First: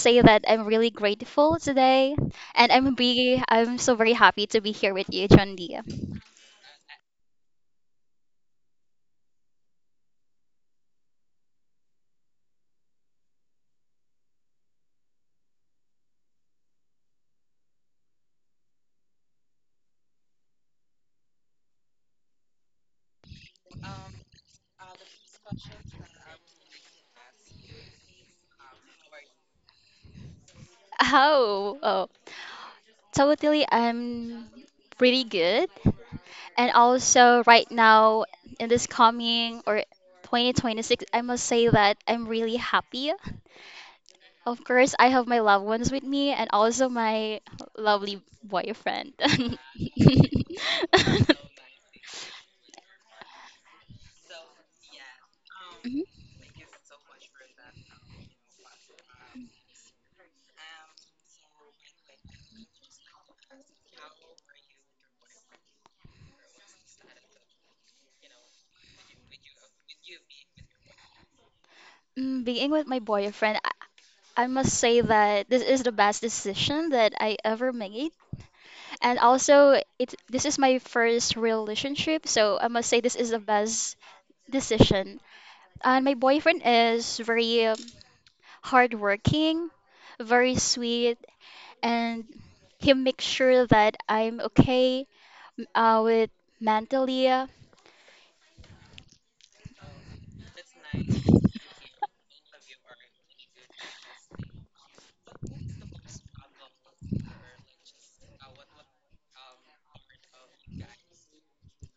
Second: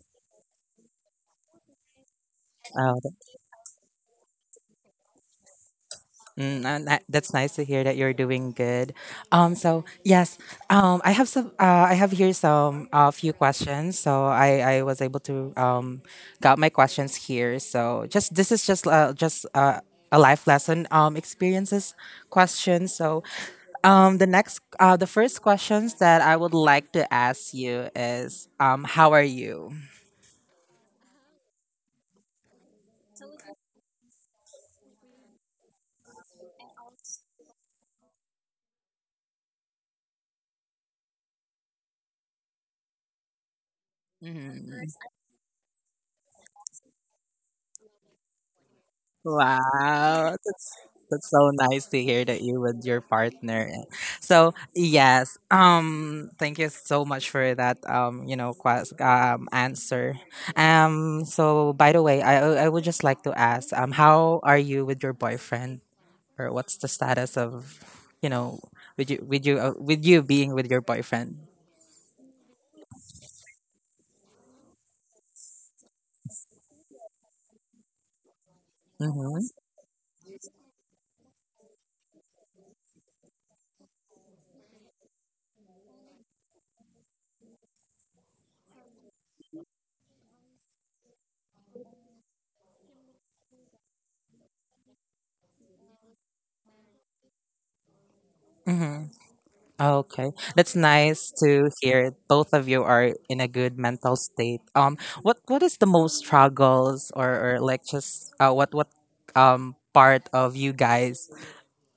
say that I'm really grateful today and I'm Oh, be I'm so very happy to be here with you, Chandi. Mm, and that's nice to hear that you're doing good. So yes, I have some. I have here some a few questions. So I was able to got my questions here. So just this is just a life lesson experiences question. So the first questions that I would like to ask you is how are you? Oh, oh. Totally, I'm pretty good. And also right now in this coming or 2026, I must say that I'm really happy. Of Hmm. course, I have my loved ones with me and also my lovely boyfriend. Wow, that's so nice to hear that you with your partner. Eh. So yes, Mhm. Thank you so much for that. Answer. So by the way, I would just like to ask, how are you with your boyfriend, or what's the status of, you know, with you with you being with your boyfriend? Being with my boyfriend, I must say that this is the best decision that I ever made. And Mm-hmm. also, it this is my first relationship, so I must say this is the best decision. And my boyfriend is very hardworking, very sweet, and he makes sure that I'm okay with mentally Mm-hmm. Oh, okay, that's nice to hear. Both of you are in a good mental state. What is the most struggles, or like just what part of you guys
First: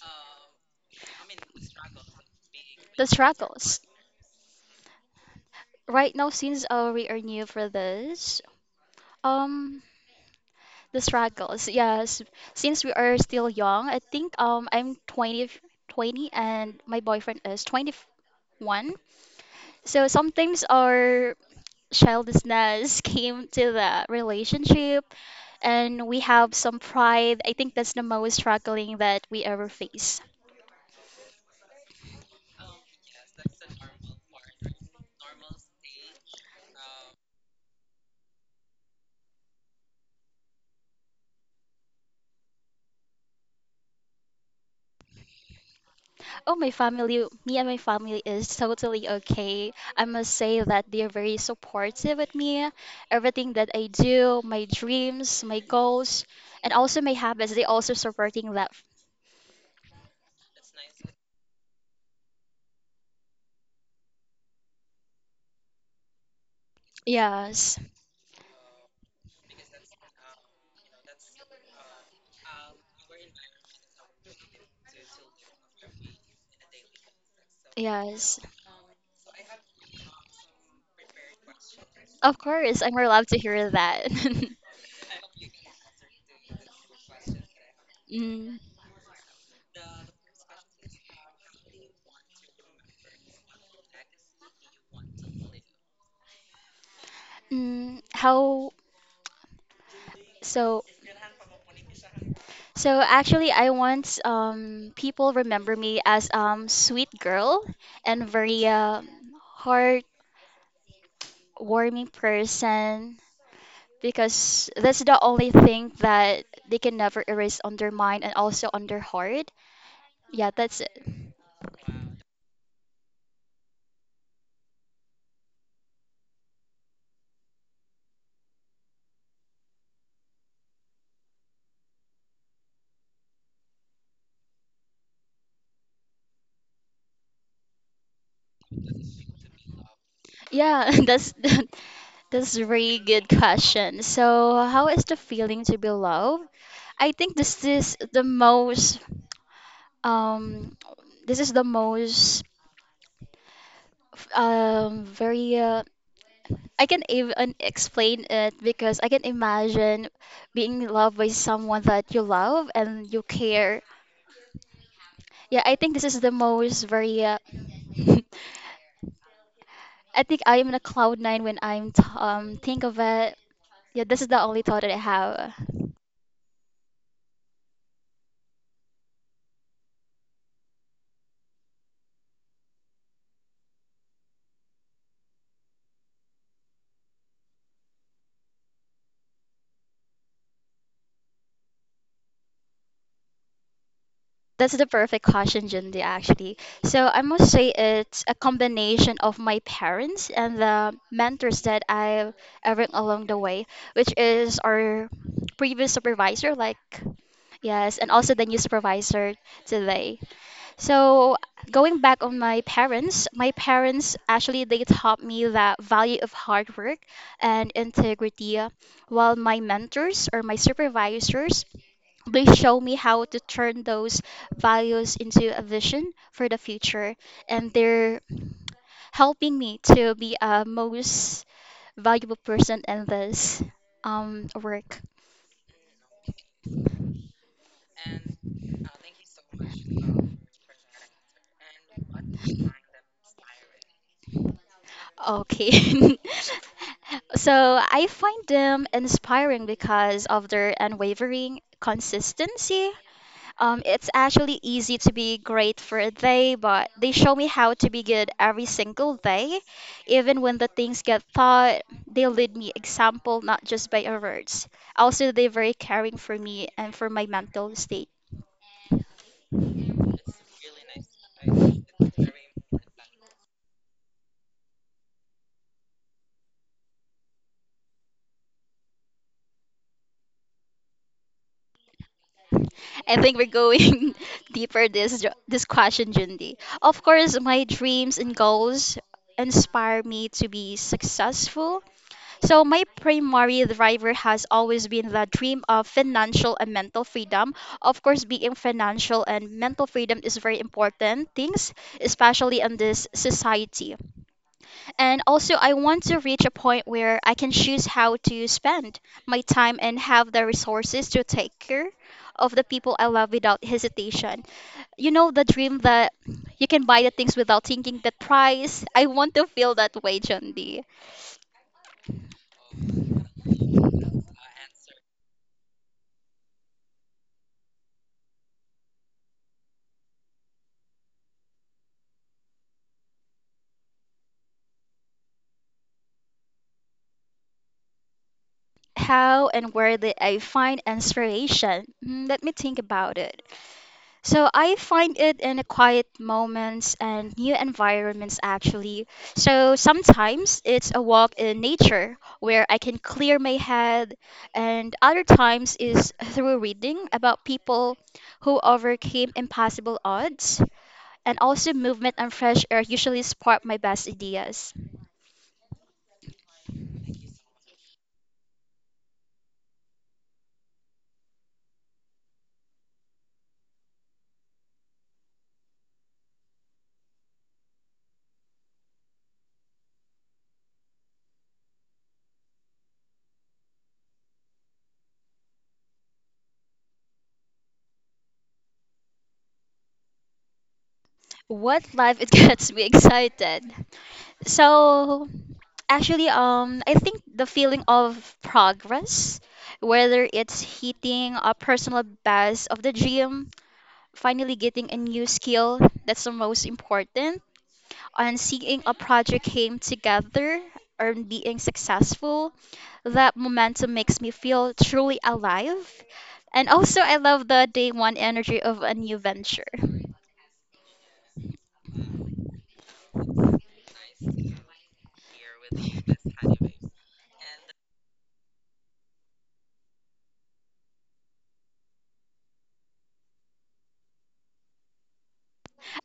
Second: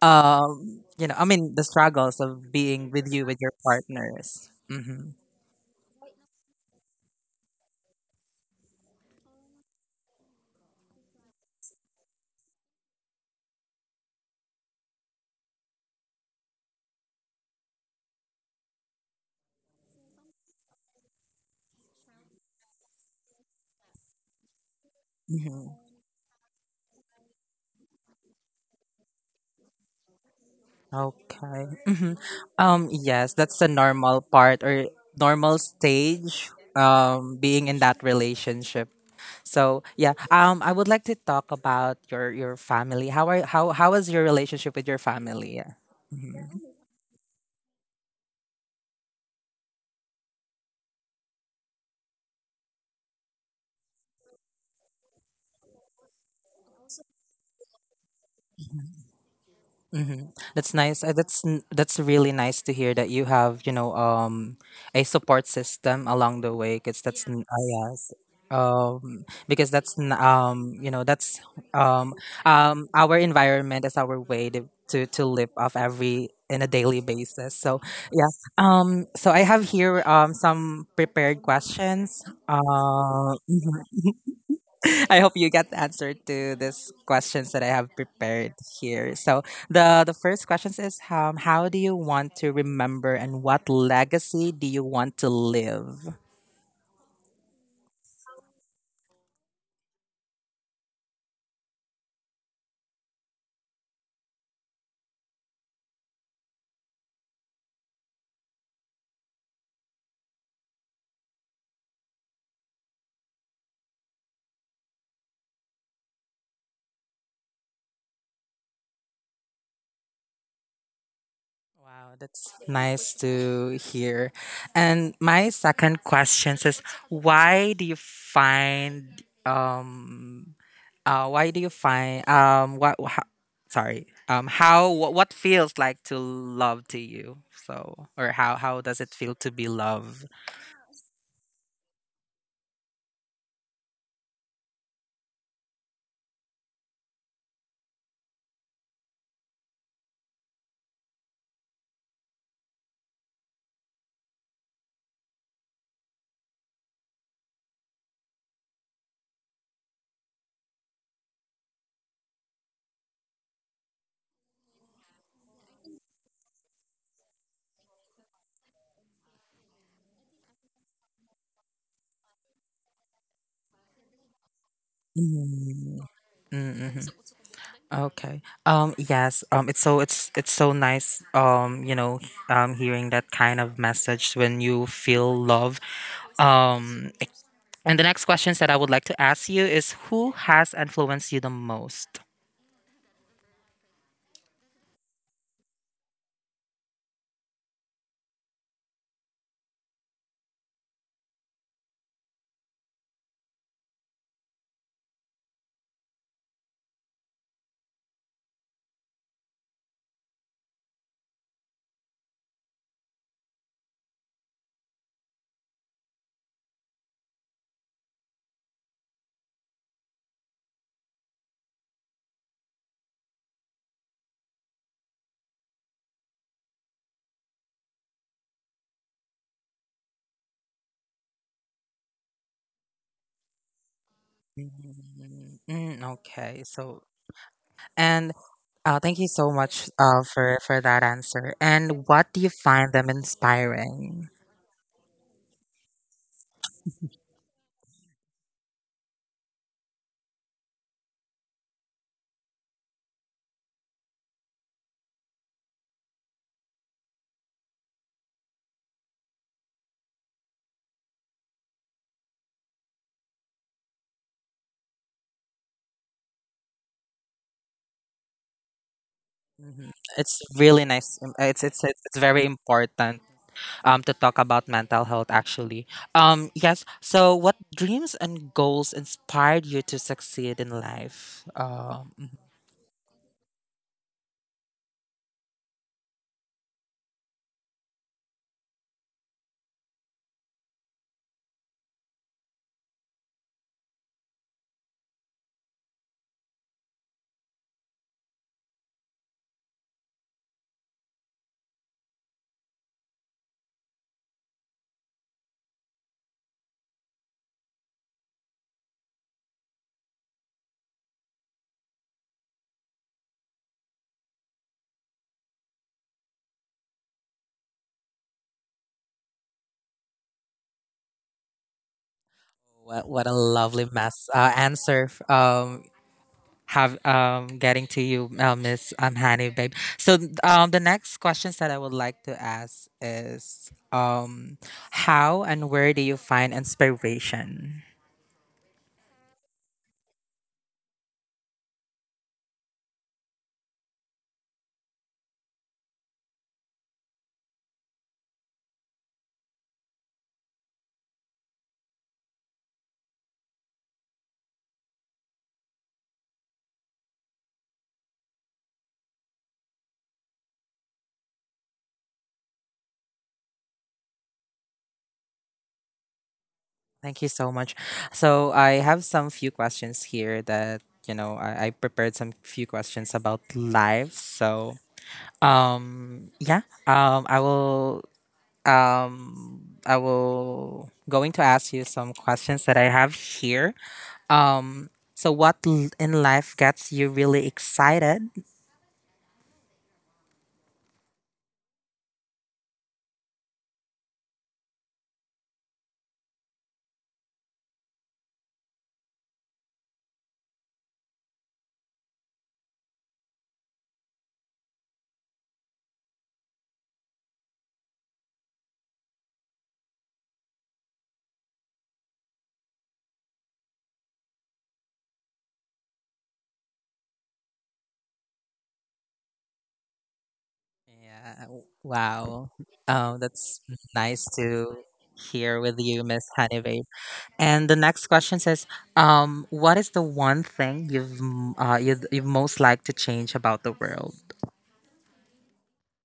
um you know I mean the struggles of being the with you with your struggles. partners. Mm-hmm. Right now, since we are new for this, um, the struggles. Yes, since we are still young, I think I'm 20 and my boyfriend is 21. So sometimes our childishness came to the relationship Mm-hmm. and we have some pride. I think that's the most struggling that we ever face. Okay. Mhm. Yes, that's the normal part or normal stage being in that relationship. So, yeah, I would like to talk about your family. How are how is your relationship with your family? Yeah. Oh, Mm-hmm. my family, me and my family is totally okay. I must say that they are very supportive with me. Everything that I do, my dreams, my goals, and also my habits, they also supporting that. Hmm, that's nice. That's really nice to hear that you have, you know, a support system along the way because Yes, yes, because that's n- you know that's um our environment is our way to to live off every in a daily basis. So yeah, yes. So I have here some prepared questions. Of Uh, course, I'm allowed to hear mhm. that. I hope you get the answer to these questions that I have prepared Mm, here. So the first questions is how do you want to remember and what legacy do you want to live? mm, how so? So actually, I want people remember me as sweet girl and very heartwarming person, because that's the only thing that they can never erase on their mind and also on their heart. Yeah, that's it. Wow, that's nice to hear. And my second question is why do you find why do you find what how, sorry how what feels like to love to you so or how does it feel to be loved? Yeah, that's that's a really good question. So, how is the feeling to be loved? I think this is the um most very I can even explain it because I can imagine being loved by someone that you love and you care. Yeah, I think this is the most very I think I am in a cloud nine when I'm t- think of it. Yeah, this is the only thought that I have. Mm. Mm-hmm. Okay. Yes. It's so. It's. It's so nice. Hearing that kind of message when you feel love, Um, and the next questions that I would like to ask you is who has influenced you the most? That's the perfect caution, Jindy, actually. So I must say it's a combination of my parents and the mentors that I've ever along the way, which is our previous supervisor, like yes, and also the new supervisor today. So going back on my parents actually they taught me the value of hard work and integrity, while my mentors or my supervisors they show me how to turn those values into a vision for the future, and they're helping me to be a most valuable person in this work. Mm, okay, so and thank you so much for that answer. And what do you find them inspiring? Okay. So I find them inspiring because of their unwavering consistency. It's actually easy to be great for a day, but they show me how to be good every single day. Even when the things get thought, they lead me example, not just by our words. Also, they're very caring for me and for my mental state. Mhm. It's really nice. It's very important to talk about mental health actually. Yes. So what dreams and goals inspired you to succeed in life? I think we're going deeper this question, Jundi. Of course, my dreams and goals inspire me to be successful. So, my primary driver has always been the dream of financial and mental freedom. Of course, being financial and mental freedom is very important things, especially in this society. And also, I want to reach a point where I can choose how to spend my time and have the resources to take care of the people I love without hesitation. You know, the dream that you can buy the things without thinking the price. I want to feel that way, John D. What a lovely mess answer f- have getting to you, Miss Honey Babe. So the next questions that I would like to ask is how and where do you find inspiration? How and where did I find inspiration? Mm, let me think about it. So I find it in the quiet moments and new environments actually. So sometimes it's a walk in nature where I can clear my head and other times is through reading about people who overcame impossible odds and also movement and fresh air usually spark my best ideas. Thank you so much. So I have some few questions here that you know, I prepared some few questions about life. So um yeah um I will I will going to ask you some questions that I have here. Um what in life gets you really excited? What life it gets me excited. So actually, I think the feeling of progress, whether it's hitting a personal best of the gym, finally getting a new skill, that's the most important. And seeing a project came together and being successful, that momentum makes me feel truly alive. And also, I love the day one energy of a new venture. Yeah. Wow. That's nice to hear with you, Miss Honey. And the next question says, "What is the one thing you'd most like to change about the world?"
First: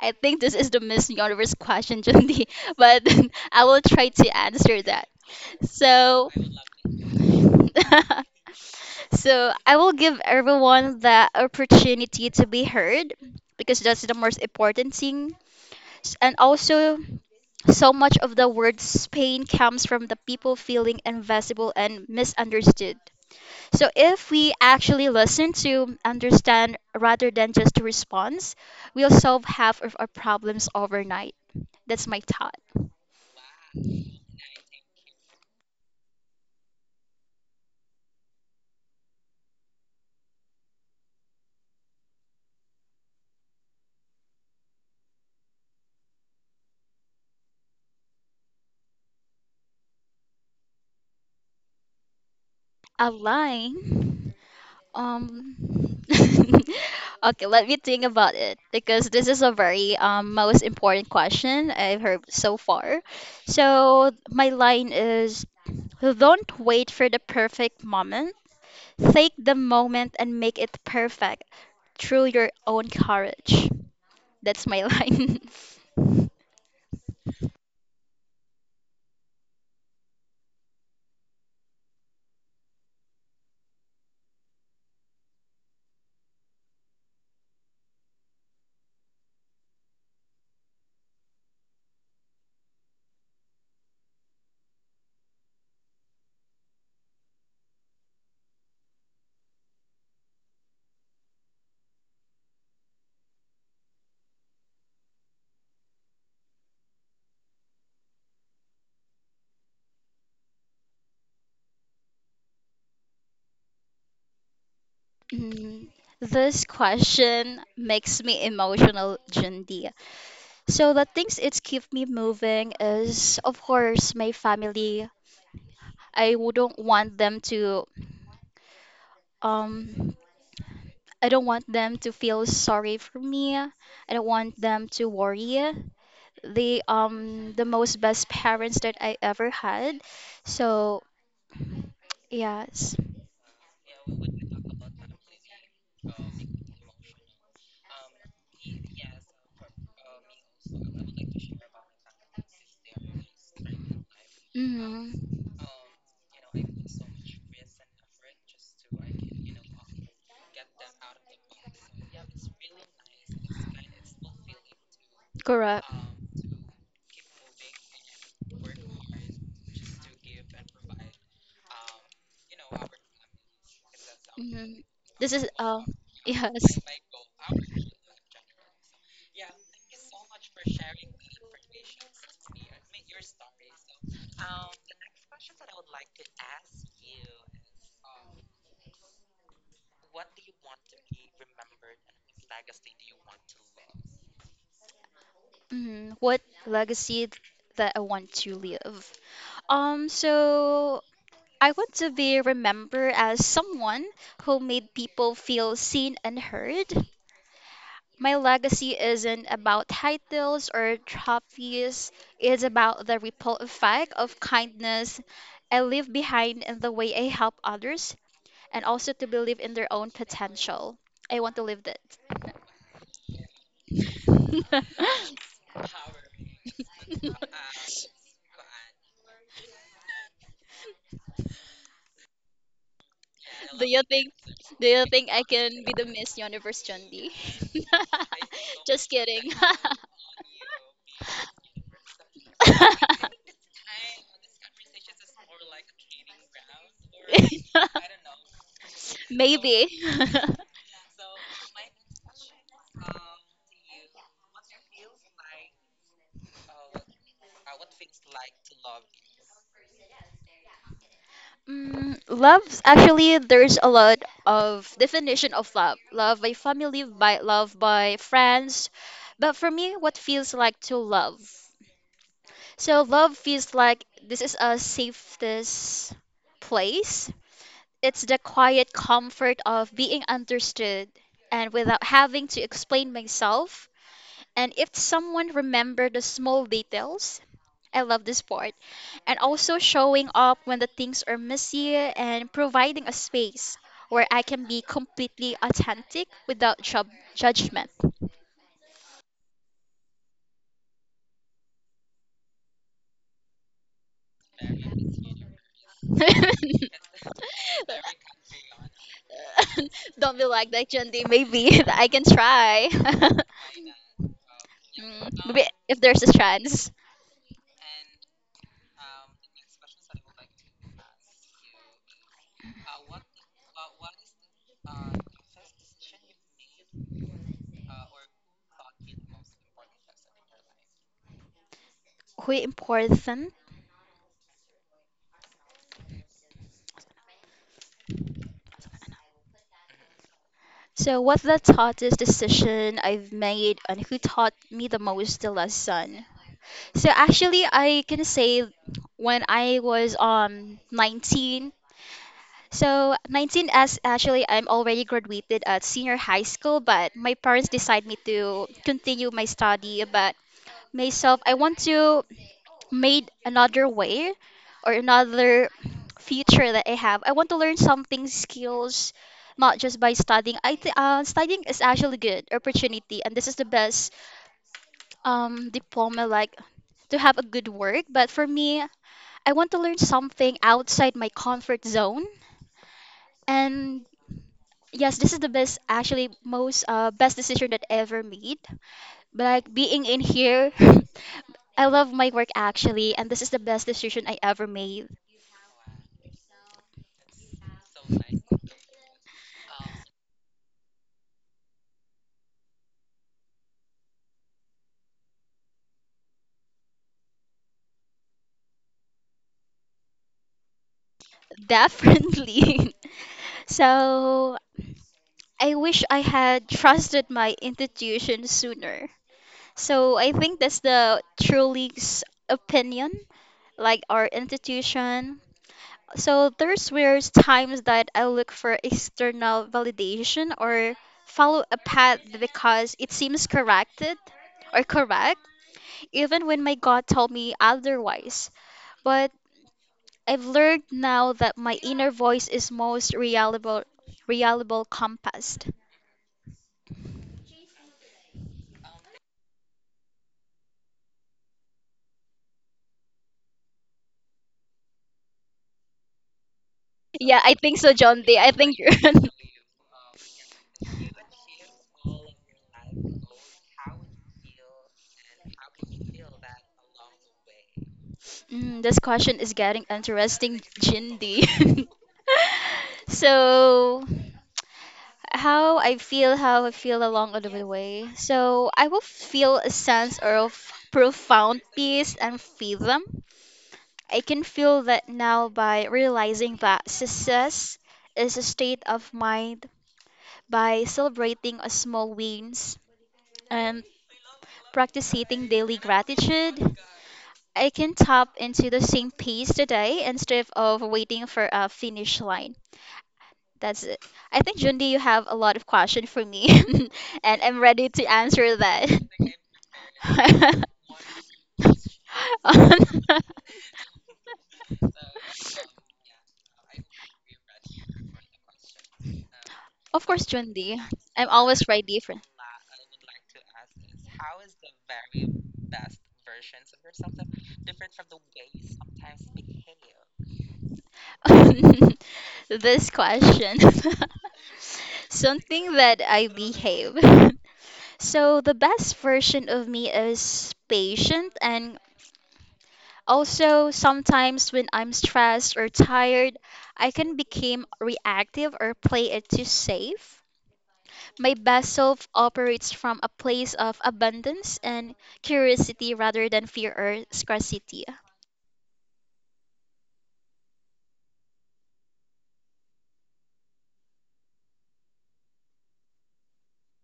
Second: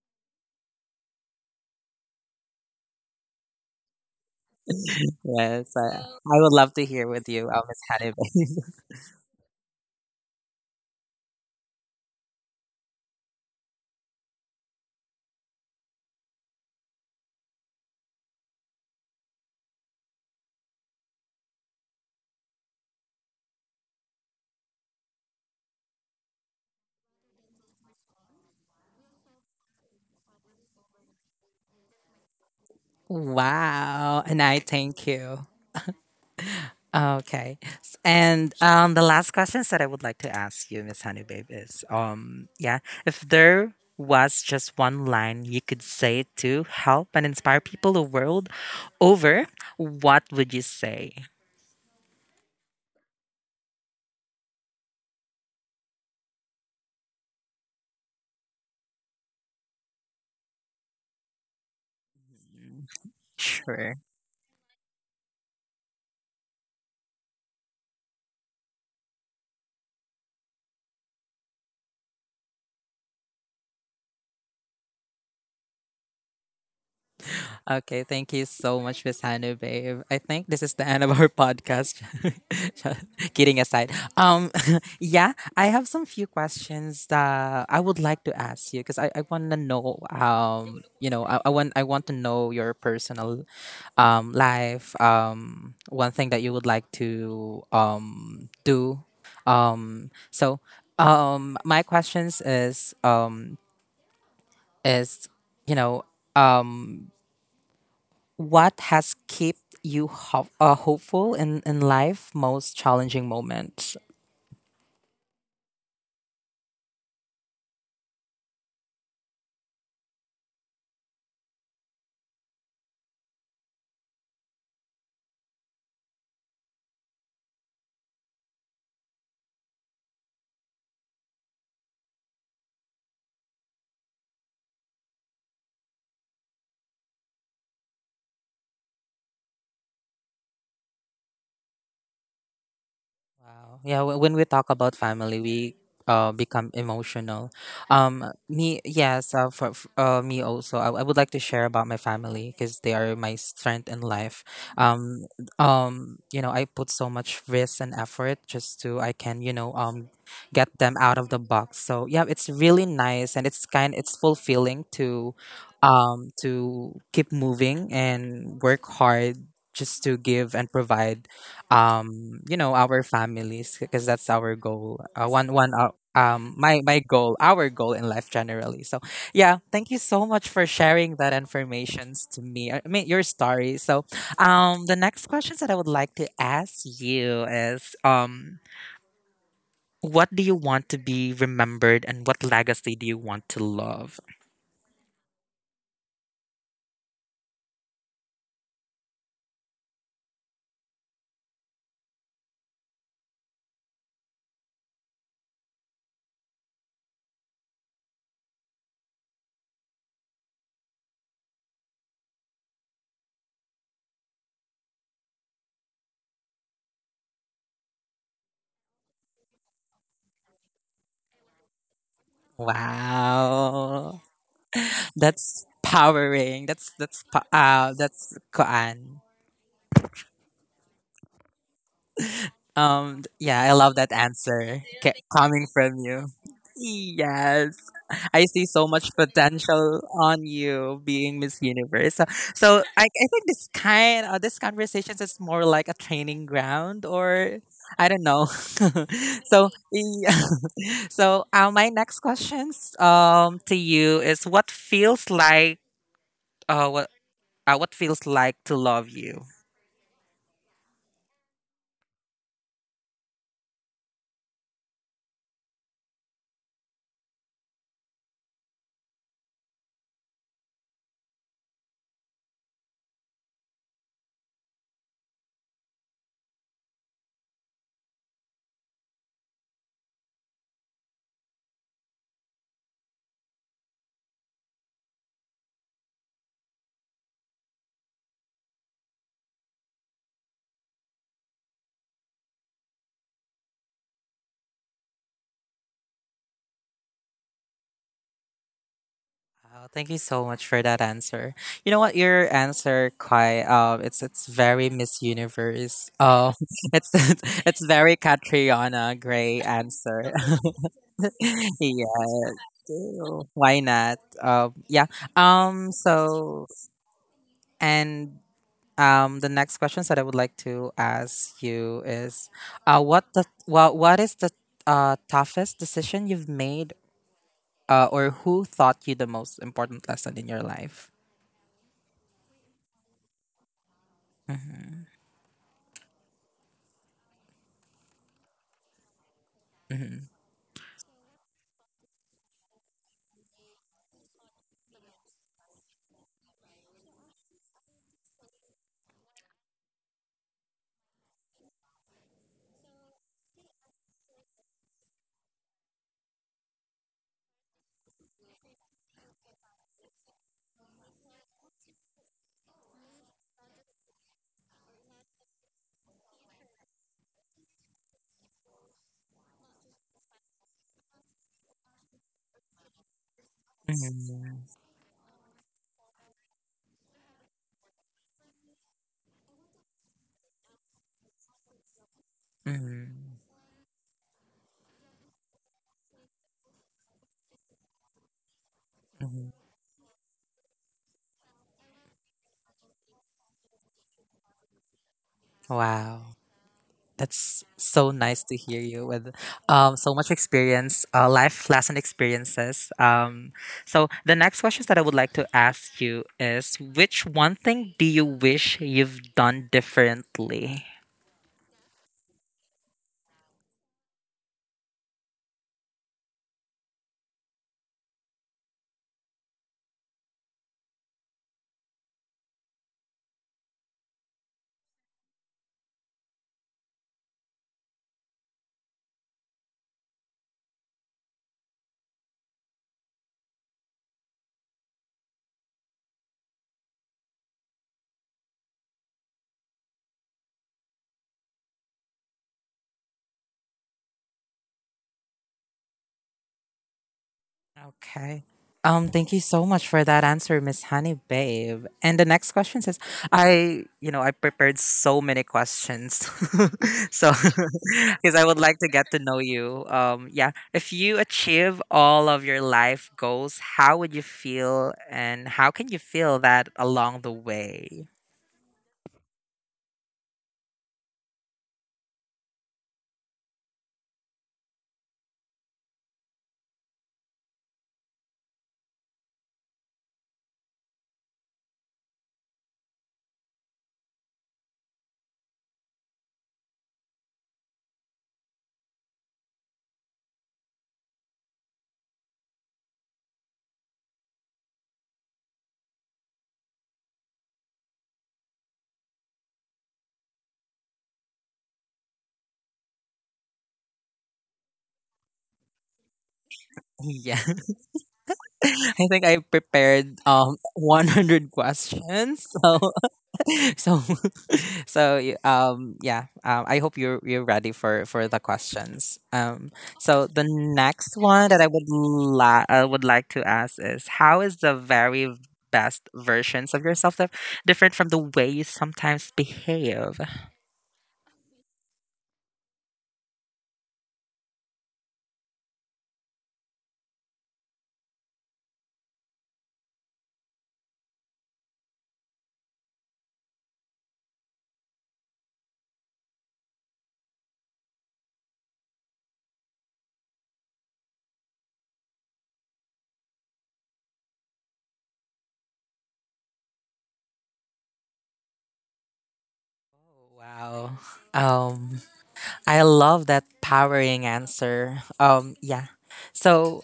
I think this is the Miss Universe question, Jundi, but I will try to answer that. Yes, So, I would love to hear with you, Miss Hannibal. so I will give everyone the opportunity to be heard because that's the most important thing. And also, so much of the word's pain comes from the people feeling invisible and misunderstood. So, if we actually listen to understand rather than just response, we'll solve half of our problems overnight. That's my thought. Wow. And I thank you. Okay. S- And The last questions that I would like to ask you, Miss Honey Babe, is yeah, if there was just one line you could say to help and inspire people the world over, what would you say? Align. Um, okay, let me think about it because this is a very most important question I've heard so far. Sure. So my line is, don't wait for the perfect moment. Take the moment and make it perfect through your own courage. That's my line. Okay, thank you so much, Miss Hannah Babe. I think this is the end of our podcast. Kidding aside, yeah, I have some few questions that I would like to ask you because I want to know, I want to know your personal life, one thing that you would like to do, um, so my questions is is you know um what has kept you hopeful in life most challenging moment? Mm, this question makes me emotional, Jindy. So the things it's keep me moving is, of course, my family. I wouldn't want them to um I don't want them to feel sorry for me. I don't want them to worry. They the most best parents that I ever had. So yes. Wow. Yeah, when we talk about family, we become emotional. Me Yes, for, f me also. I would like to share about my family because they are my strength in life. Um Hmm. You know, I put so much risk and effort just to I can, you know, get them out of the box. So, yeah, it's really nice and it's fulfilling Correct. To keep moving and work hard just to give and provide you know, our families because that's our Hmm. goal, This is one one yes. my my goal our goal in life generally. So yeah, thank you so much for sharing that informations to me, I mean your story. So the next questions that I would like to ask you is what do you want to be remembered and what legacy do you want to love? Hmm. What legacy that I want to leave? Um, so I want to be remembered as someone who made people feel seen and heard. My legacy isn't about titles or trophies, it's about the ripple effect of kindness I leave behind and the way I help others, and also to believe in their own potential. I want to live that. Wow, that's powering that's pa- that's koan. Yeah, I do love you that think answer do you think I coming can be from the you. Miss Universe, Chundi? Yes, I see so Just much kidding. potential on you being Miss Universe. So, so I think this kind of this conversations is more like a training ground, or I don't know. So, yeah. So my next questions to you is what feels like uh what what feels like to love you. Mm, love's actually there's a lot of definition of love. Love by family, by love by friends. But for me, what feels like to love? So love feels like this is a safest place. It's the quiet comfort of being understood and without having to explain myself. And if someone remembered the small details, I love this part. And also showing up when the things are messy and providing a space where I can be completely authentic without judgment. Wow, thank you so much for that answer. You know what, your answer quite it's very Miss Universe. Oh, it's very Catriona Gray answer. Don't be like that, Jandy. Maybe I can Yeah, try. ew, why not? Yeah. Mm, maybe if there's a So chance. and The next questions that I would like to ask you is, what is the toughest decision you've made? Or who taught you the most important lesson in your life? Who important? Hmm. So, what the thought is decision I've made and who taught me the most the lesson? So actually, I can say when I was 19. So 19 as actually I'm already graduated at senior high school, but my parents decided me to continue my study. But myself, I want to made another way or another future that I have. I want to learn something skills, not just by studying. Studying is actually good opportunity, and this is the best Mhm, diploma like to have a good work. But for me, I want to learn something outside my comfort zone. mhm, And yes, this is the best, actually, most best decision that I ever made. But mhm. like being in here, I love my work actually, and this is the best decision I ever made. Wow. That's so nice to hear you with so much experience, life lesson experiences. So, the next questions that I would like to ask you is which one thing do you wish you've done differently? Definitely. So I wish I had trusted my institution sooner. So I think that's the Trulix opinion, like our institution. So there's where times that I look for external validation or follow a path because it seems corrected or correct, even when my God told me otherwise. But I've learned now that my inner voice is most reliable, reliable compass. Okay. Thank you so much for that answer, Miss Honey Babe. And the next question says, I, you know, I prepared so many questions. So, Yeah, I think so, John because D. I I would think like you're. to get to know you. Yeah. If you achieve all of your life goals, how would you feel and how can you feel that along the way? Mm, this question is getting interesting, Jindy. So, how I feel along the way. So I will feel a sense of profound peace and freedom. I can feel that now by realizing that success is a state of mind, by celebrating a small wins and practicing daily gratitude. I can tap into the same pace today instead of waiting for a finish line. That's it. I think Jundi, you have a lot of question for me, Yeah. and I'm ready to answer that. I think I prepared 100 questions. So so so I hope you're ready for the questions. Of course, So the Jundi. next I'm one that always I would ready for I would like to ask is how is the very best versions of yourself that different from the way you sometimes behave? this question. Something that I behave. So the best version of me is patient and also, sometimes when I'm stressed or tired, I can become reactive or play it too safe. My best self operates from a place of abundance and curiosity rather than fear or scarcity. Wow, um I love that powering answer. Yeah. So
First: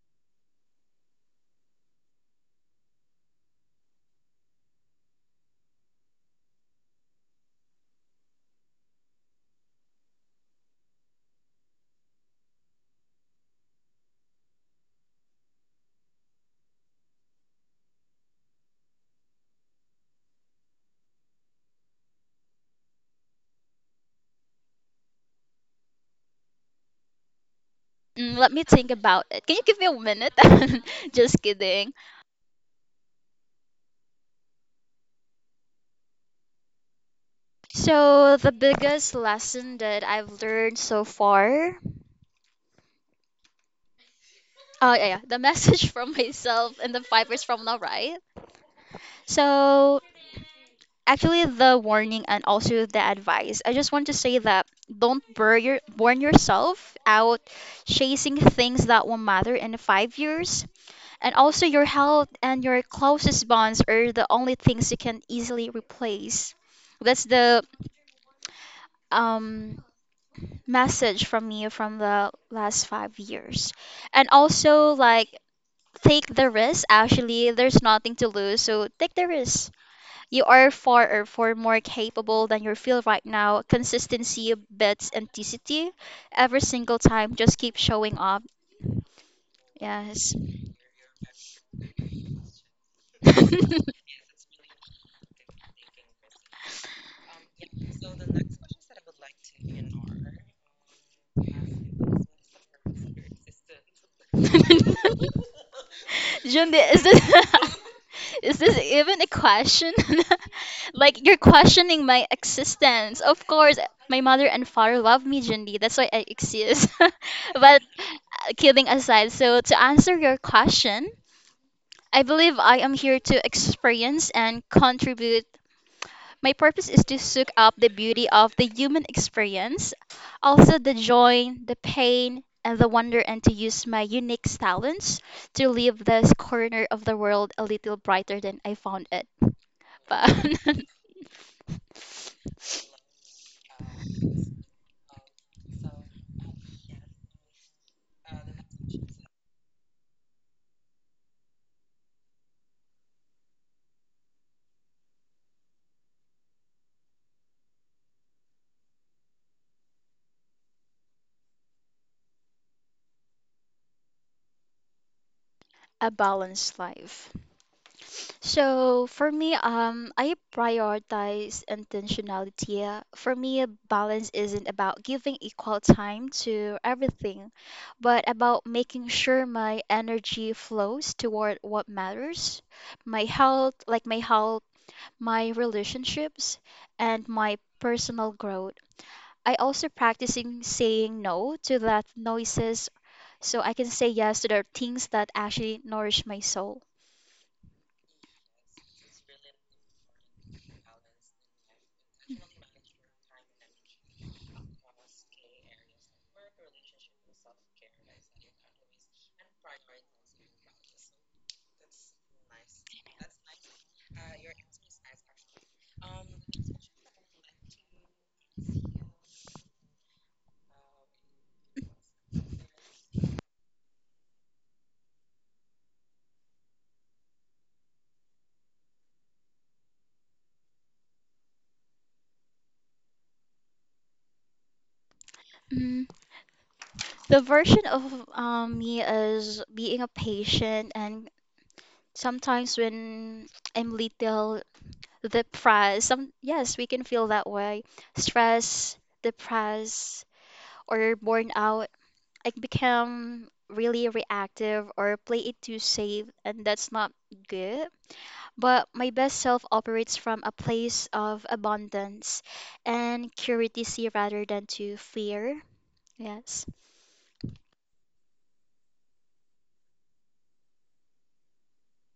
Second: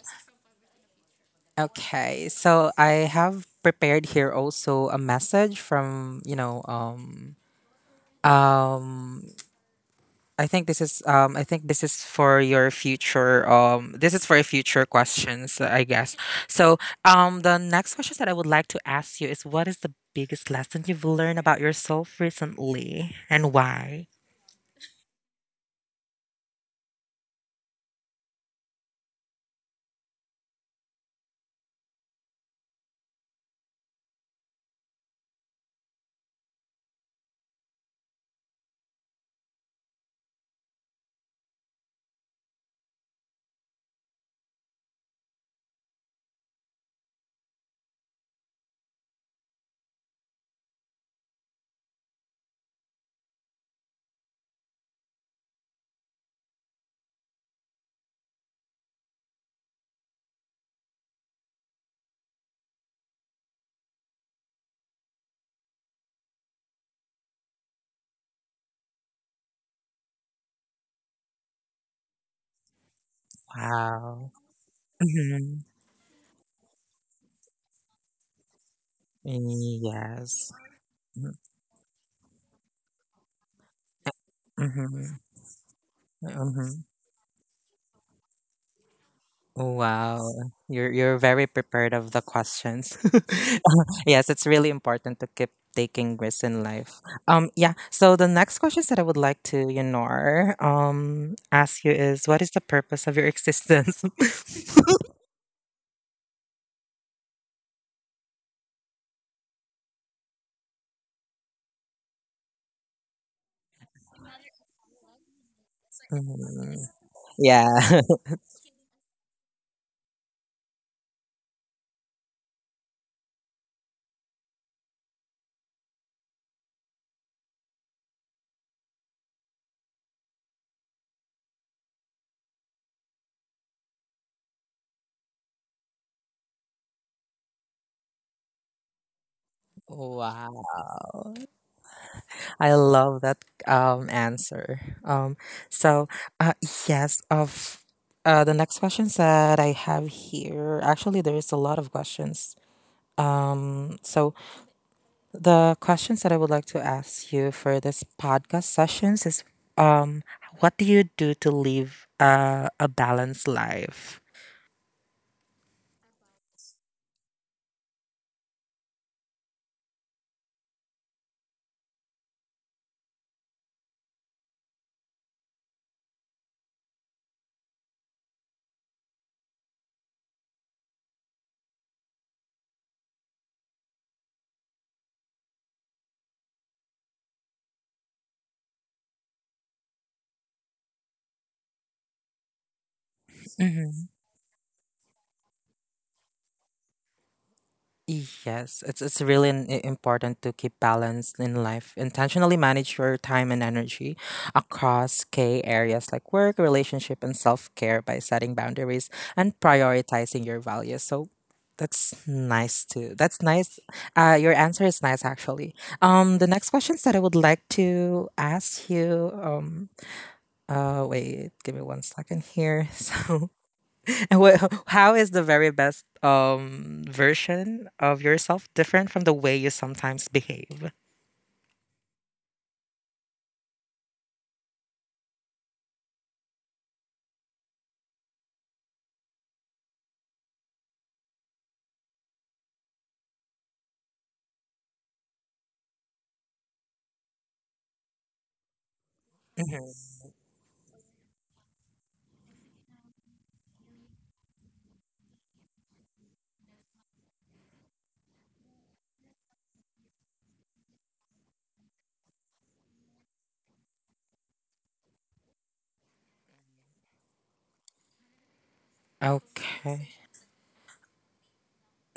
okay, so I have prepared here also a message from, you know, Um, I think this is I think this is for your future this is for your future questions, I guess. So, the next questions that I would like to ask you is what is the biggest lesson you've learned about yourself recently and why? Mm, let me think about it. Can you give me a minute? Just kidding. So, the biggest lesson that I've learned so far, oh yeah, yeah, the message from myself and the fibers from now, right? So, actually the warning and also the advice. I just want to say that don't burn your burn yourself out chasing things that won't matter in 5 years. And also your health and your closest bonds are the only things you can easily replace. That's the um message from me from the last 5 years. And Wow. also, like, Hmm. take the risk. Actually, there's nothing to lose, so take the risk. You Yes. are far or far more capable than you feel right now. Consistency beats Mm-hmm. intensity every single time. Just keep showing up. Wow, Yes. you're very prepared of the questions. Yes, it's really important to keep taking risks in life. Yeah. So the next questions that I would like to, you know, ask you is, what is the purpose of your existence? Jumbi, is this is this even a question? Like, you're questioning my existence. Of course my mother and father love me, Jindy. That's why I Mm, exist. But yeah. kidding aside, so to answer your question, I believe I am here to experience and contribute. My purpose is to soak up the beauty of the human experience, also the joy, the pain, and the wonder, and to use my unique talents to leave this corner of the world a little brighter than I found it. But Wow. I love that answer. Um, so uh, yes, of the next questions that I have here, actually, there is a lot of questions. Um, so the questions that I would like to ask you for this podcast sessions is um, what do you do to live a balanced life? a balanced life. So for me, I prioritize intentionality. For me, balance isn't about giving equal time to everything, but about making sure my energy flows toward what matters, my health, like my health, my relationships, and my personal growth. I also practicing saying no to that noises so I can say yes to the things that actually nourish my soul. Yes, it's really important to keep balance in life. Intentionally manage your time and energy across key areas like work, relationship, and self-care by setting boundaries and prioritizing your values. So that's nice too. That's nice. Your answer is nice actually. The next questions that I would like to ask you. Wait, give me 1 second here. So, Wha- how is the very best version of yourself different from the way you sometimes behave? Mm, the version of me as being a patient and sometimes when I'm little depressed, some, yes, we can feel that way. Stress, Mhm. depressed, or born out. I become really reactive or play it too safe, and that's not good. But my best self operates from a place of abundance and curiosity rather than to fear. Yes. Okay.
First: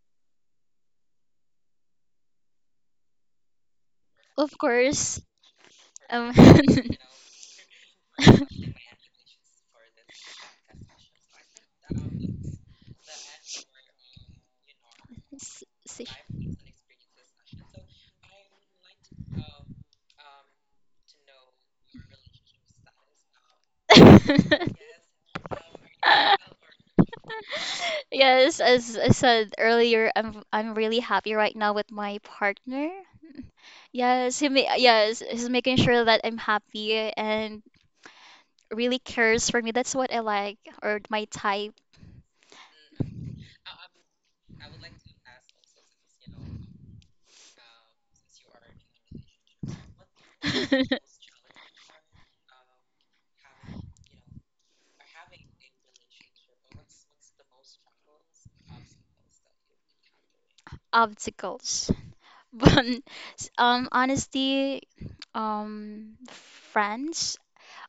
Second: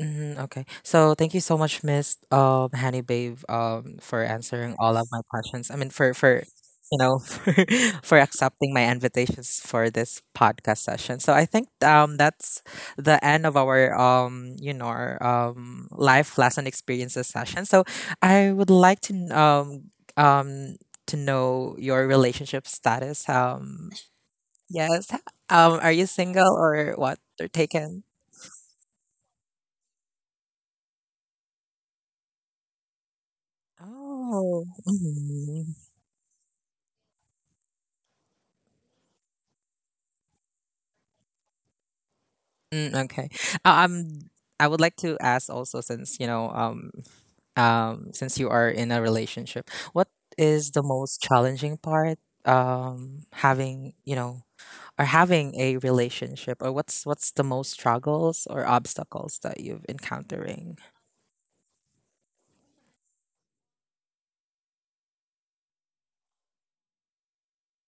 Mhm, okay. So thank you so much, Miss Hanny Babe, for Of answering all of course. my questions. I mean Um, for you know for accepting my invitations for this podcast session. So I think that's the end of our s- see. life lesson experiences session. So I would like to um to know your relationship status. Yes. Are you single or what? Or taken? Yes, as I said earlier, I'm really happy right now with my partner. Yes, Oh. Yes, he's making sure that I'm happy and really cares for me. That's what I like or my type. Mm, okay. Uh, um, I would like to ask also, since since you are in a relationship, what is the most challenging part? Having or having a relationship, or what's the most struggles or obstacles that you've encountering? Obstacles. But honestly, um, friends,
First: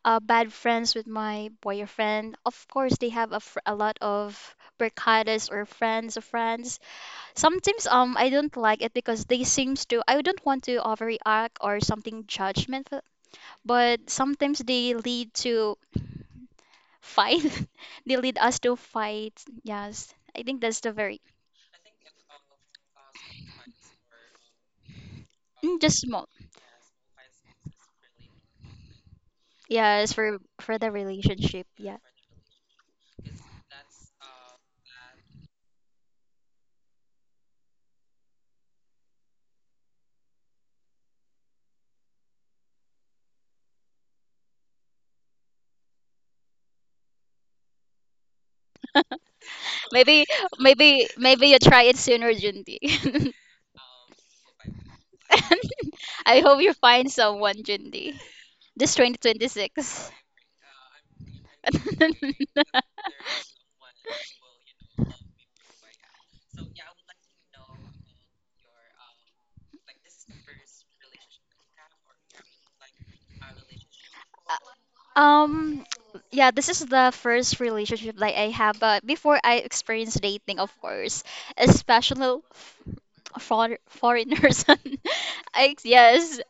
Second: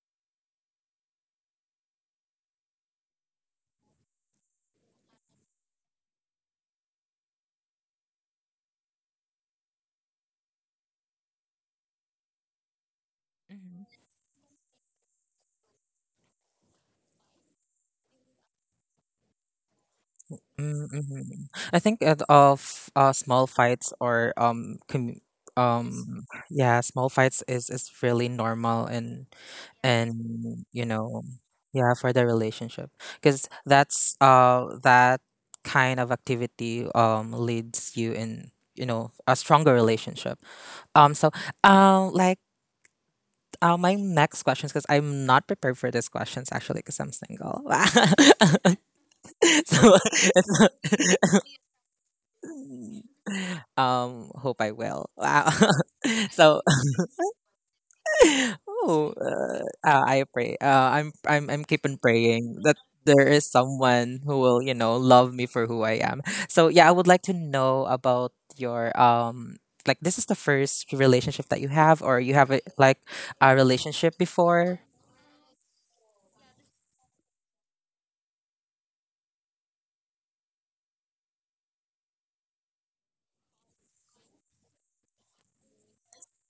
bad friends with my boyfriend. Of course, they have a, fr a lot of barkadas or friends of friends. Sometimes I don't like it because they seems to, I don't want to overreact or something judgmental, Mhm. but sometimes they lead to fight. They lead us to fight. Yes, I think that's the very. Mm-hmm. I think of small fights or commu Yes. Mm, just small. Yeah, small fights is really normal, and Yes, and for you the know relationship. yeah Yeah. for the relationship, because that's that kind of activity leads you in, you know, a stronger relationship. um so um like my next questions, because I'm not prepared for these questions actually because I'm single. Wow. So Maybe, maybe you try it sooner, Jundi. Hope I will. Wow. I So hope you find someone, Jundi. This oh, 2026. I pray. I'm keep on praying that there is someone who will, love me for who I am. So yeah, I would like to know about your like, this is the first relationship that you have, or you have a, like, a relationship before. Um, yeah, this is the first relationship that I have, but before I experienced dating, of course, especially for foreigners. I, yes.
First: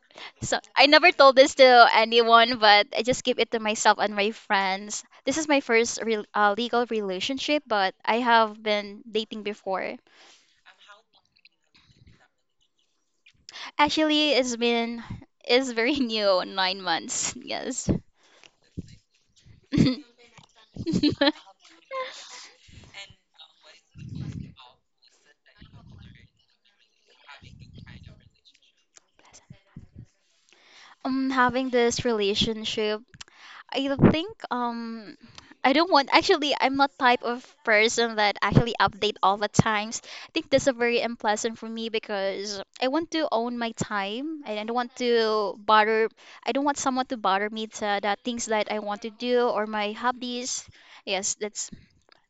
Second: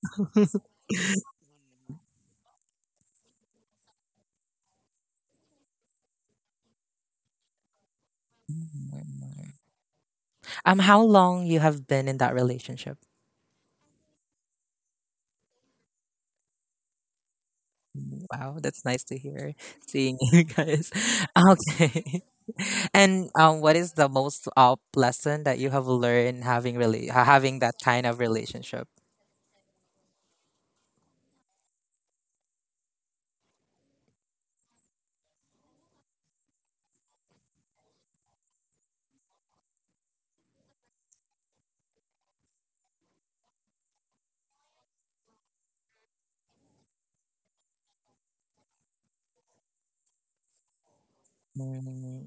So I never told this to anyone, but I just keep it to myself and my friends. This is my first real legal relationship, but I have been dating before. How long you have been in that relationship? Actually, it's been, it's very new, 9 months. Yes. Wow, that's nice to hear, seeing you guys. Okay. And what is the most lesson that you have learned having, really, having that kind of relationship? Having this relationship, I think I don't want, actually, I'm not type of person that actually update all the times. I think this is very unpleasant for me because I want to own my time and I don't want to bother I don't want someone to bother me to the things that I want to do or my hobbies. Yes, that's. Mm.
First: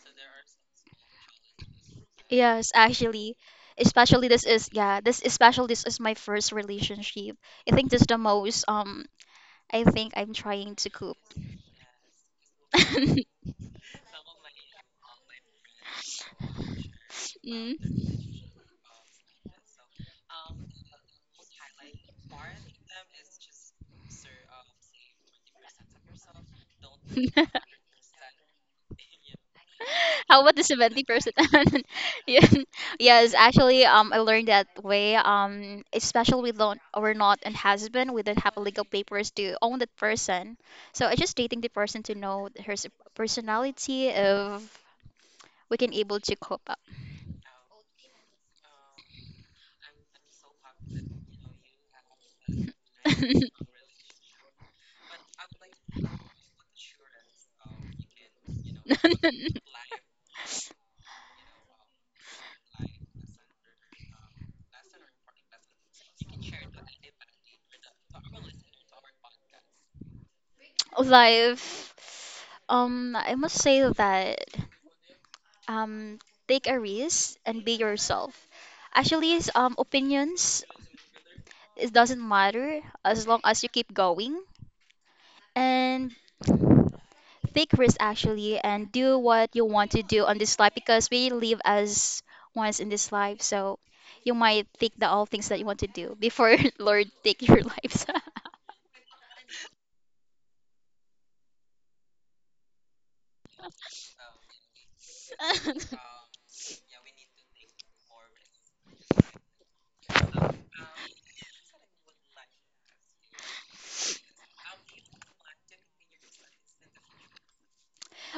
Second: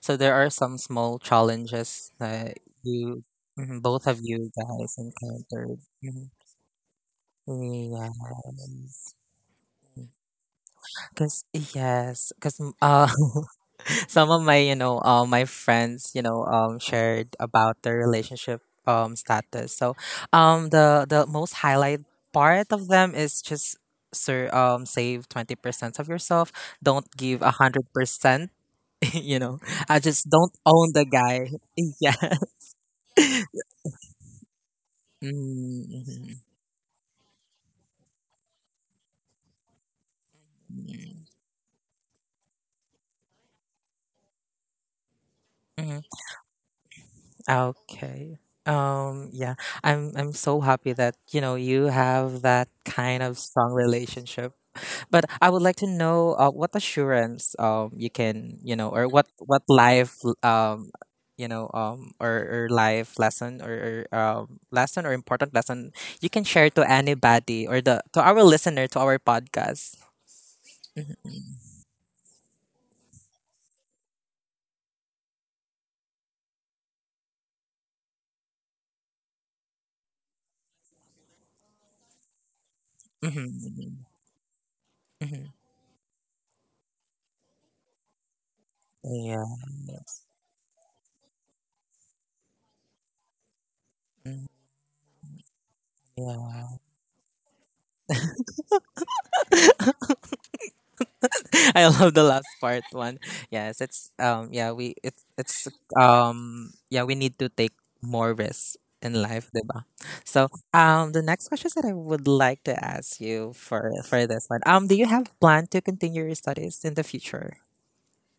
So there are some small challenges that Yes, you, actually, mhm, both of especially this you is, guys yeah, this especially encountered. this is my Mhm. first relationship. I think this is the most Yes, I think I'm trying to cope. Yes, because some of my, you know, my friends, you know, shared Mm. about their relationship, status. So the most highlight part of them is just, sir, save 20% of yourself, don't give 100%. You know, I just How about don't the own seventy the percent? guy. Yeah. Yeah. Yes, actually, I learned that way. Mm-hmm. Especially we don't, we're not an husband. We don't have legal papers to own that person. So I just dating the person to know personality if we can Mhm. able to cope. Okay. um yeah I'm so happy that, you know, you have that kind of strong relationship. But I would like to know what assurance you can, you know, or what life you know or life lesson, or important lesson you can share to anybody, or the to our listener, to our podcast. Life, I must say that, um take a risk and be yourself. Actually, it's, opinions, it doesn't matter as long as you Mm-hmm. keep going Mm-hmm. and take risk. Actually, and do Yeah. what you want to do on this life, because we live as once in this life. So you Mm, might think the all things that you want to do before yeah. Lord take your lives. I love the last part one. Yes, it's yeah, we it's yeah, we need to take more risks in life, diba? So, the next question that I would like to ask you for this one. Do you have plan to continue your studies in the future?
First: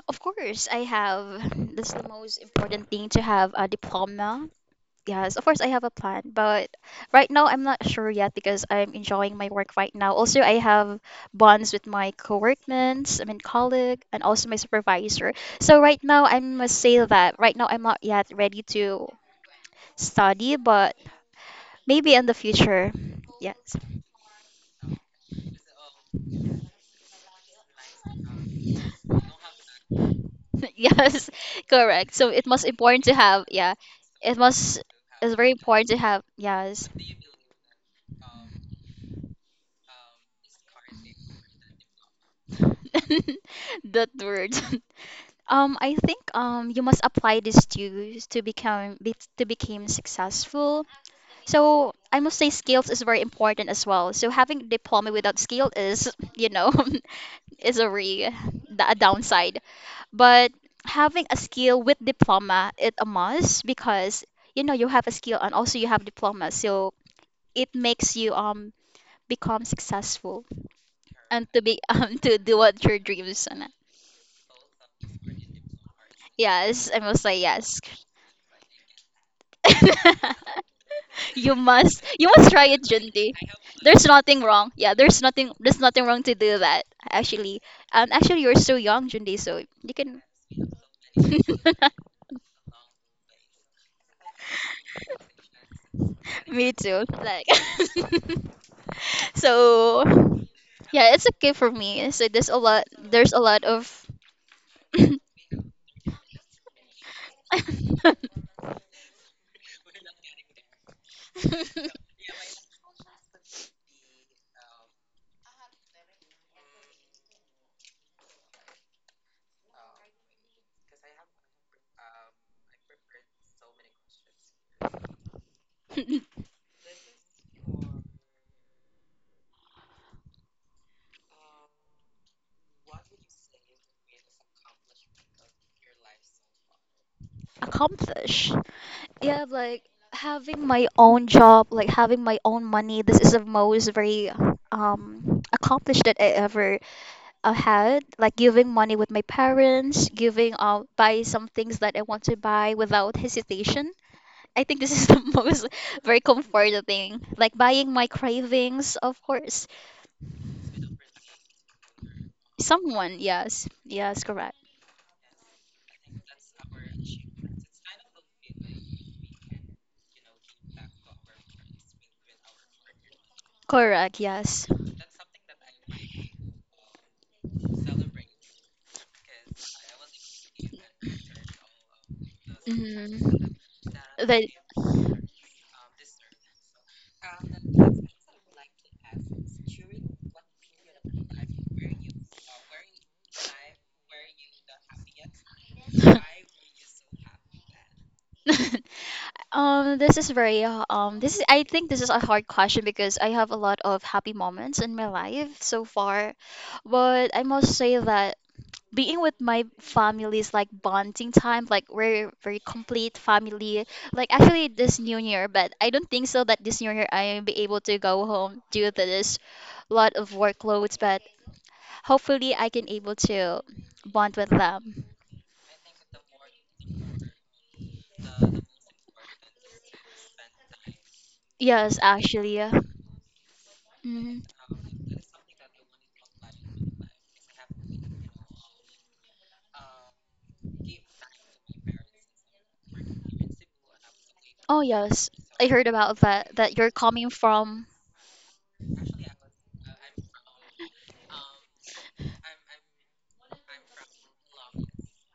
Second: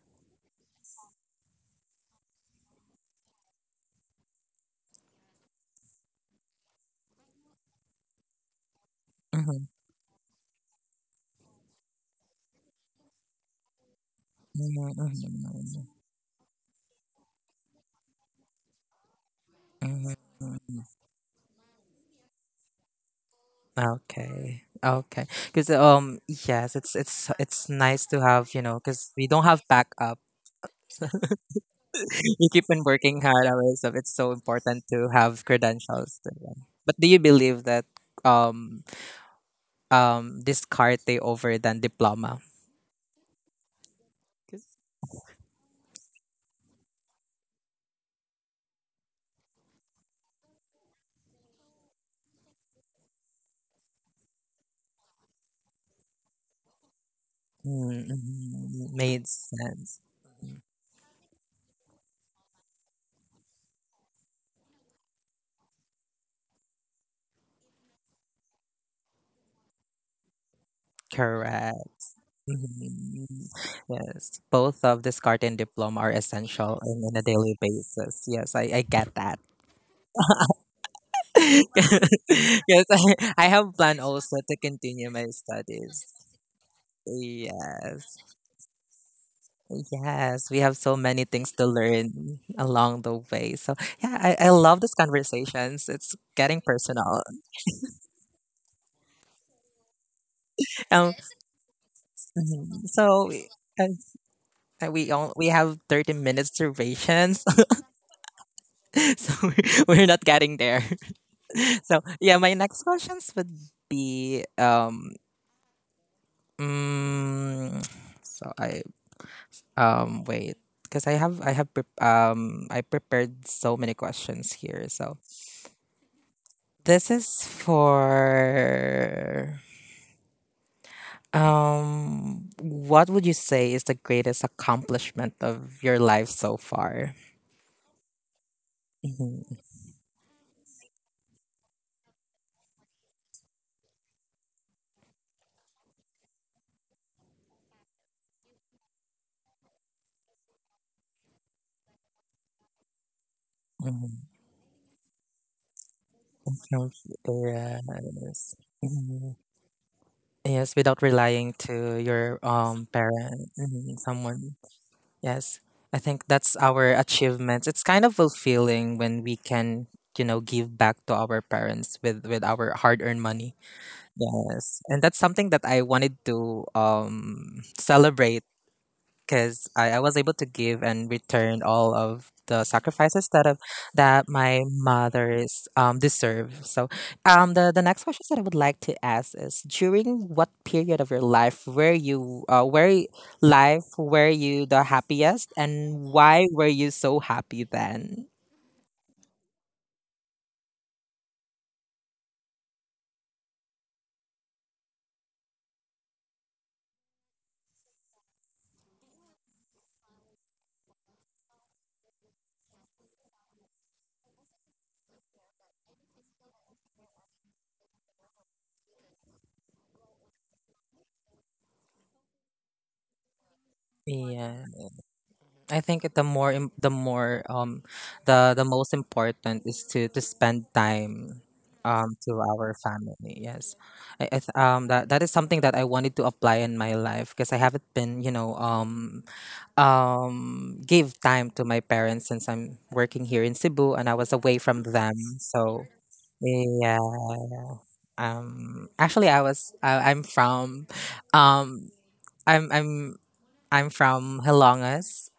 Of course, I have. That's the most important thing, to have a diploma. Yes, of course I have a plan, but right now I'm not sure yet because I'm enjoying my Mhm, work right now. Also, I have bonds with my co-workmates, I mean colleague, and also my mhm, supervisor. So mhm, right now I must say that right now I'm not yet ready to mhm, study, mhm. but maybe in the future. Yes. Okay. Okay. Because yes, it's it's it's nice to have, you know, because we don't have backup. Yes, correct. So it You keep must on important to working have, hard yeah. always. So it's so It was, important to it's have very important to credentials. have, To them. yes. But do you believe that um discarte over than diploma? That word. 'Cause- I think you must apply this to become to become successful. So I must say skills is very important as well. So having diploma without skill is, you know, is a re Mm, a made downside. sense. But having a skill with diploma, it a must, because, you know, you have a skill and also you have diploma. So it makes you become successful. And to be Correct. To do what your dreams Mhm. are. Yes, both of discarte and diploma are essential Yes, I in must a say daily yes. basis. Yes, I get that. You must try it, Yes, Junti. I have plan There's also nothing to wrong, yeah, continue my there's studies. nothing wrong to do that actually. And Yes, actually you're so young, Junti, so you can. yes, we have so many things to learn along the way. So yeah, I love these conversations. It's getting Me too, personal. like so Um, yeah, it's okay for me, so mhm. So there's a we, lot of. We have 30 minutes durations, so we're not getting there. So yeah, my next questions would be mm, so I, wait, because I prepared so many questions here. So this is for what would you say is the greatest accomplishment of your life so far? Accomplish. Yeah, Mhm, like having my own job, like having my own money. This is the most very accomplished that I ever had. Like giving money with my parents, giving buy some things that I want to buy without hesitation. mhm. I think this is the most very comforting thing. Okay, Like buying my yes. cravings, of Mhm. course. Yes, without relying to your Someone, parent, yes, mhm, yes, someone. correct, Yes. I think that's our achievements. It's kind of fulfilling when we can, you know, give back to our parents with our hard-earned money. correct, yes. Yes. And that's something that I wanted to celebrate because I was able to give and return all of the sacrifices that Hmm. have, that That my mothers deserve. So, the next question that I would like to ask is: during what period of your life were you the happiest, and why were you so happy then? This is very this is, I think this is a hard question because I have a lot of happy moments in my life so far, but I must say that being with my family is like bonding time, like we're very complete family. Like actually this new year, but I don't think so that this new year I will be able to go home due to this lot of workloads. But hopefully I can able to bond with Yeah. them. I think the more the most important is to spend time Yes, to actually. our family. Yes, I, Hmm. That that is something that I wanted to apply in my life, because I haven't been, you know, give time to my parents since I'm working here in Cebu and I was away Oh from them. yes, I So heard about that. That you're yeah, coming from. Actually I was I, I'm from um I'm I'm I'm from Hilongas,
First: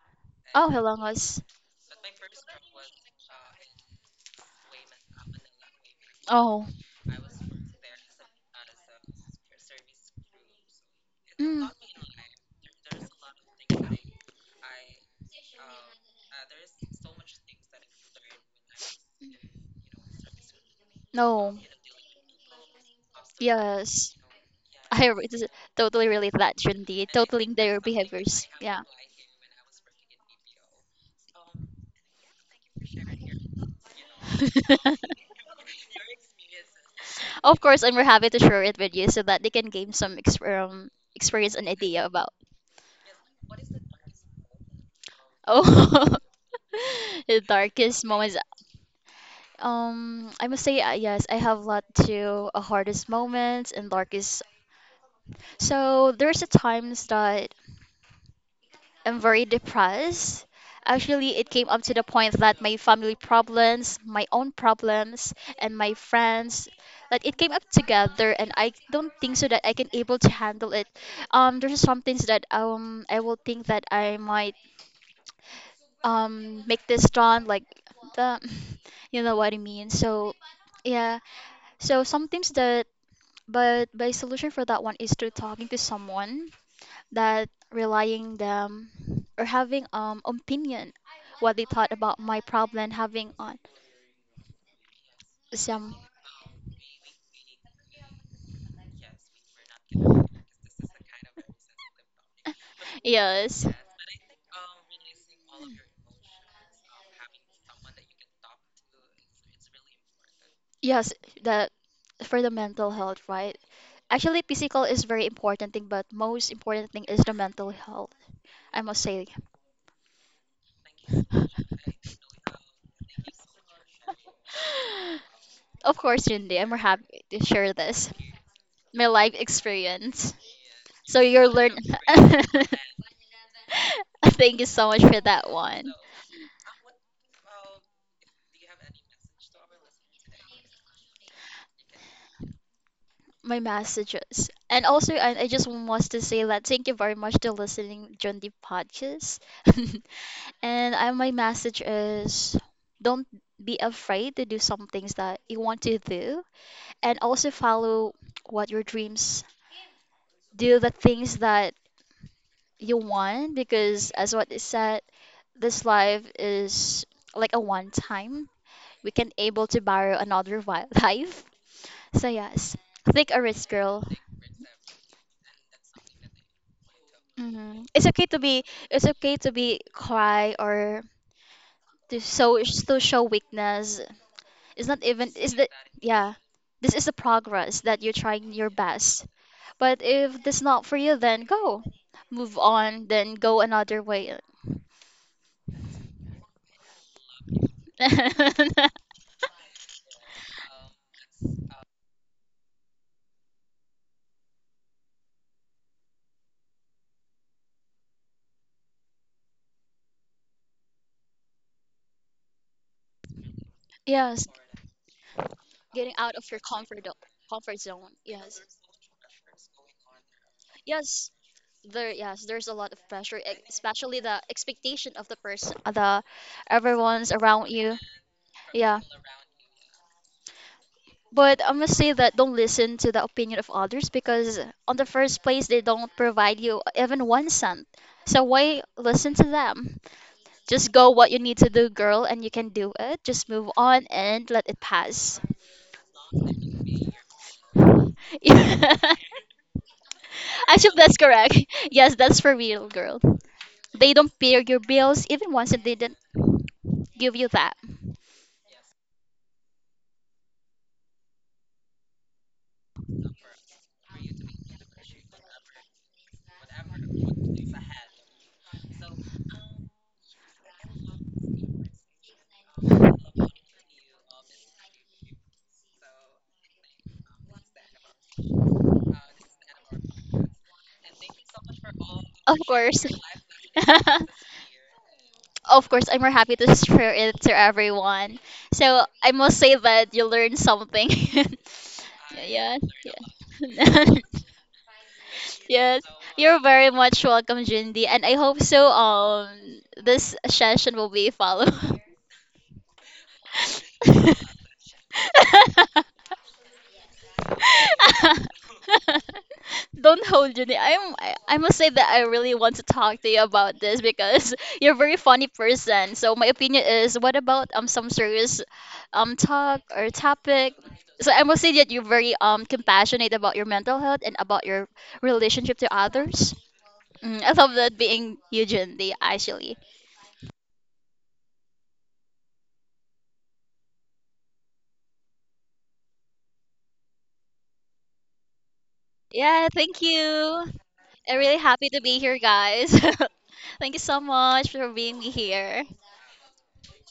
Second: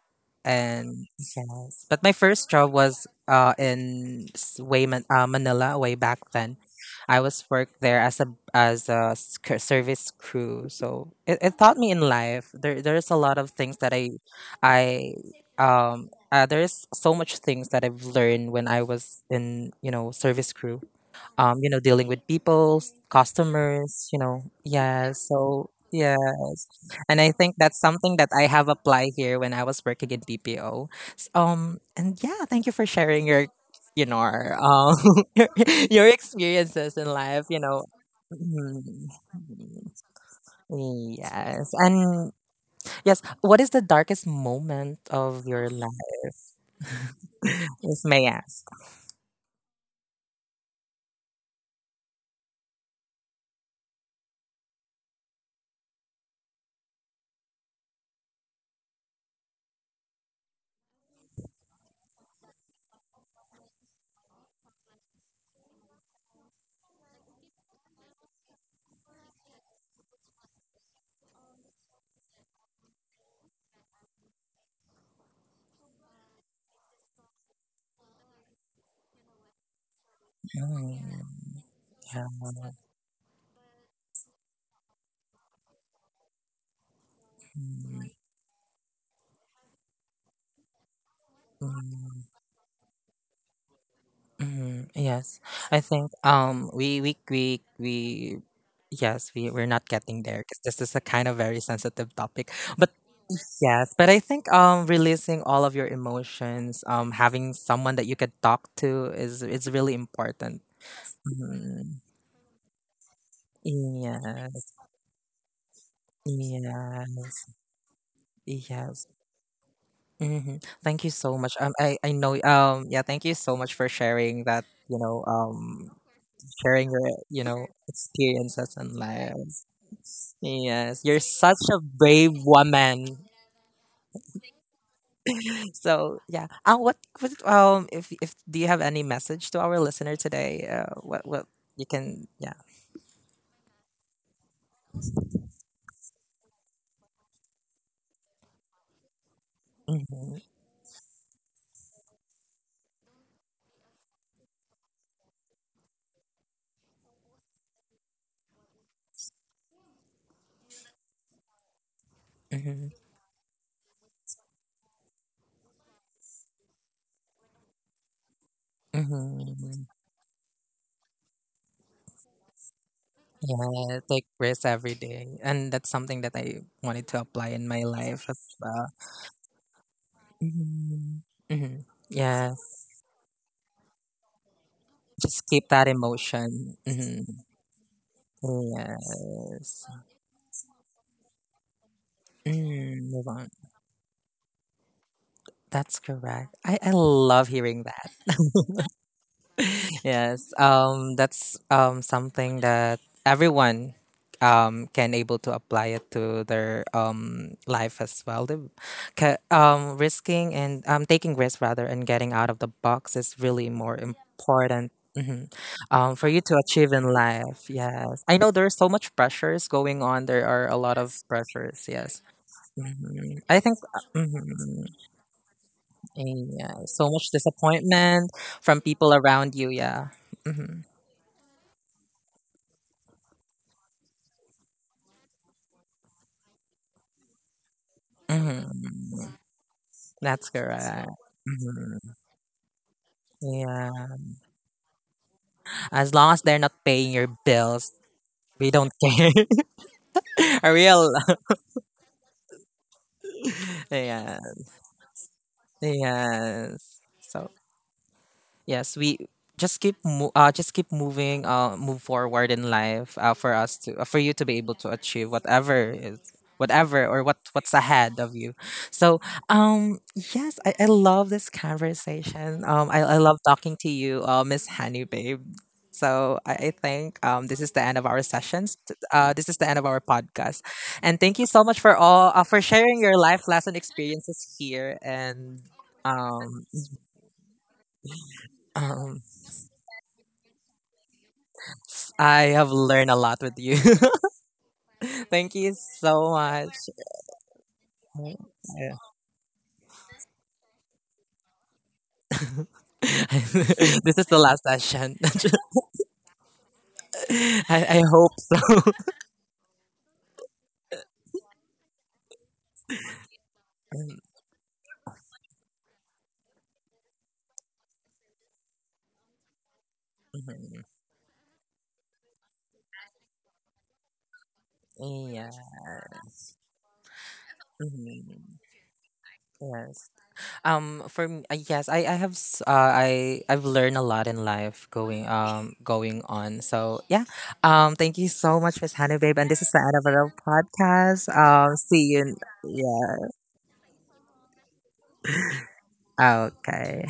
Oh, and Hilongos. yes, but my first job was in Manila way back then. Oh. I was worked there as a, as a service crew, so it Mm. taught me in life. There, there's a lot of things that I there's so much things that I've learned when I was in, you know, service crew. No. You know, dealing with people, customers. Yes. You know, yeah. This So totally yeah. relate that, Trinity. And I Totaling think that's their something that I behaviors. have Yeah. applied here when I was working in BPO. And yeah, thank you for sharing your, you know, our, your, your experiences in life. You Of course, know, and we're happy to share it with you so that they can gain mm, experience and yes, idea and about. yes. What is the darkest moment of your Oh, life, the if darkest may I moments. ask? I must say, yes, I have a lot to hardest moments and darkest. So there's a times that I'm very depressed. Actually, it came up to the point that my family problems, my own problems, and my friends, that it came up together, and I don't think so that I can able to handle it. There's some things that I will think that I might make this done, like the, you know what I mean. So, yeah. Mm, So yeah. sometimes that, but my solution for that one is through talking to someone, that relying them or having opinion what they thought Mm, about my problem having on mm, yes, I some, think we yes, we're not getting there because this is a kind of very sensitive topic. But yes, yes, but I think releasing all of your emotions, having someone that you could talk to is it's really important. yes, that Mhm. for the mental health, right? Actually, Yes, physical is very important thing, but most important thing is the yes, mental health, I must yes. say. Hmm. Thank you so much. I know. Yeah. Thank you so much for sharing that. You know, Of course, Cindy, I'm sharing your, happy to you know, share this, experiences and my life lives. experience. Yes, you're So you're such learning. a brave woman. Thank you so much for that one. So yeah, what if do you have any message to our listener today? What you can, yeah. My messages. And also, I just want to say that thank you very much to listening during the podcast. Mm-hmm, And I, my message is don't be afraid to do some things that you want to do, and also follow what your dreams. Do the things that mm-hmm, you want because, as what is said, this life is like a one time, we can able to mm-hmm. borrow another life. So yes, take a risk, Yeah, girl. take risks every day, and that's something that I wanted to apply in Hmm, my it's okay life to as be, well. it's okay to be cry or Mm-hmm, mm-hmm. to show, Yes, to show weakness. It's not even just is keep that. that Yeah, emotion. this is the Mm-hmm. progress that you're trying your best. Yes, But if this not for you, then go, move mm, on, move then on. go another way. That's correct. I love hearing that. Yes, that's something that everyone can able to apply it to their life as well. The, risking and taking risks rather, and getting out of the box, is really more Yes. important, mhm, Getting for out you of to your achieve in life. comfort zone. Yes, I know Yes. there's so much pressures going on. There are a lot of Yes. pressures. There, Yes, yes, there's a lot of pressure, hmm, I e- think especially the mhm, expectation of the person, the yeah, so much everyone's around you. disappointment from Yeah. people around you. Yeah. Mm-hmm. But I must say that don't listen to the opinion of others because on the first place they don't provide you even 1 cent. So why Mhm. listen to them? That's correct. Just go So what you need to do, mhm. girl, and you can do it. Just move on Yeah. and let it pass. As long as they're not paying your bills, we don't care. A Actually, real. that's correct. Yes, that's for real, girl. They don't Yeah. pay your bills, even once they didn't Yes. give you So that. yes, we just keep just keep moving, move forward in life, for us to for you to be able to achieve whatever is, whatever or what's ahead of you. So yes, I love this conversation. I love talking to you, Miss Honey Babe. So I think this is the end of our sessions. This is the end of our podcast, and thank you so much for all Of for sharing course. your life lesson experiences here, and Of course, I'm more happy um to share it to everyone. So I must say that you learned something. yes, I have Yeah. learned a lot with you. Yeah. Thank you Yes, so you're much. very much welcome, Jindy, and I hope so. Yeah. This session will be followed. This is the last session. I hope. Don't hold Junie. I must say that I really want to talk to you about this Mm, because you're a very funny person. So my opinion is, what about some serious talk or topic? So I must say that you're very compassionate about your mental health and about your mhm. Yeah. relationship to others. Mm, I love that being Mhm. you, Junie, actually. Yes. For me, yes, I, I've learned a lot in life going going on. So yeah. Thank you so much, Miss Honey Babe, and this Yeah, is the end thank of you. our I'm podcast. really happy to be See you. here, In- guys. Yeah. Thank you so much for being here. Okay.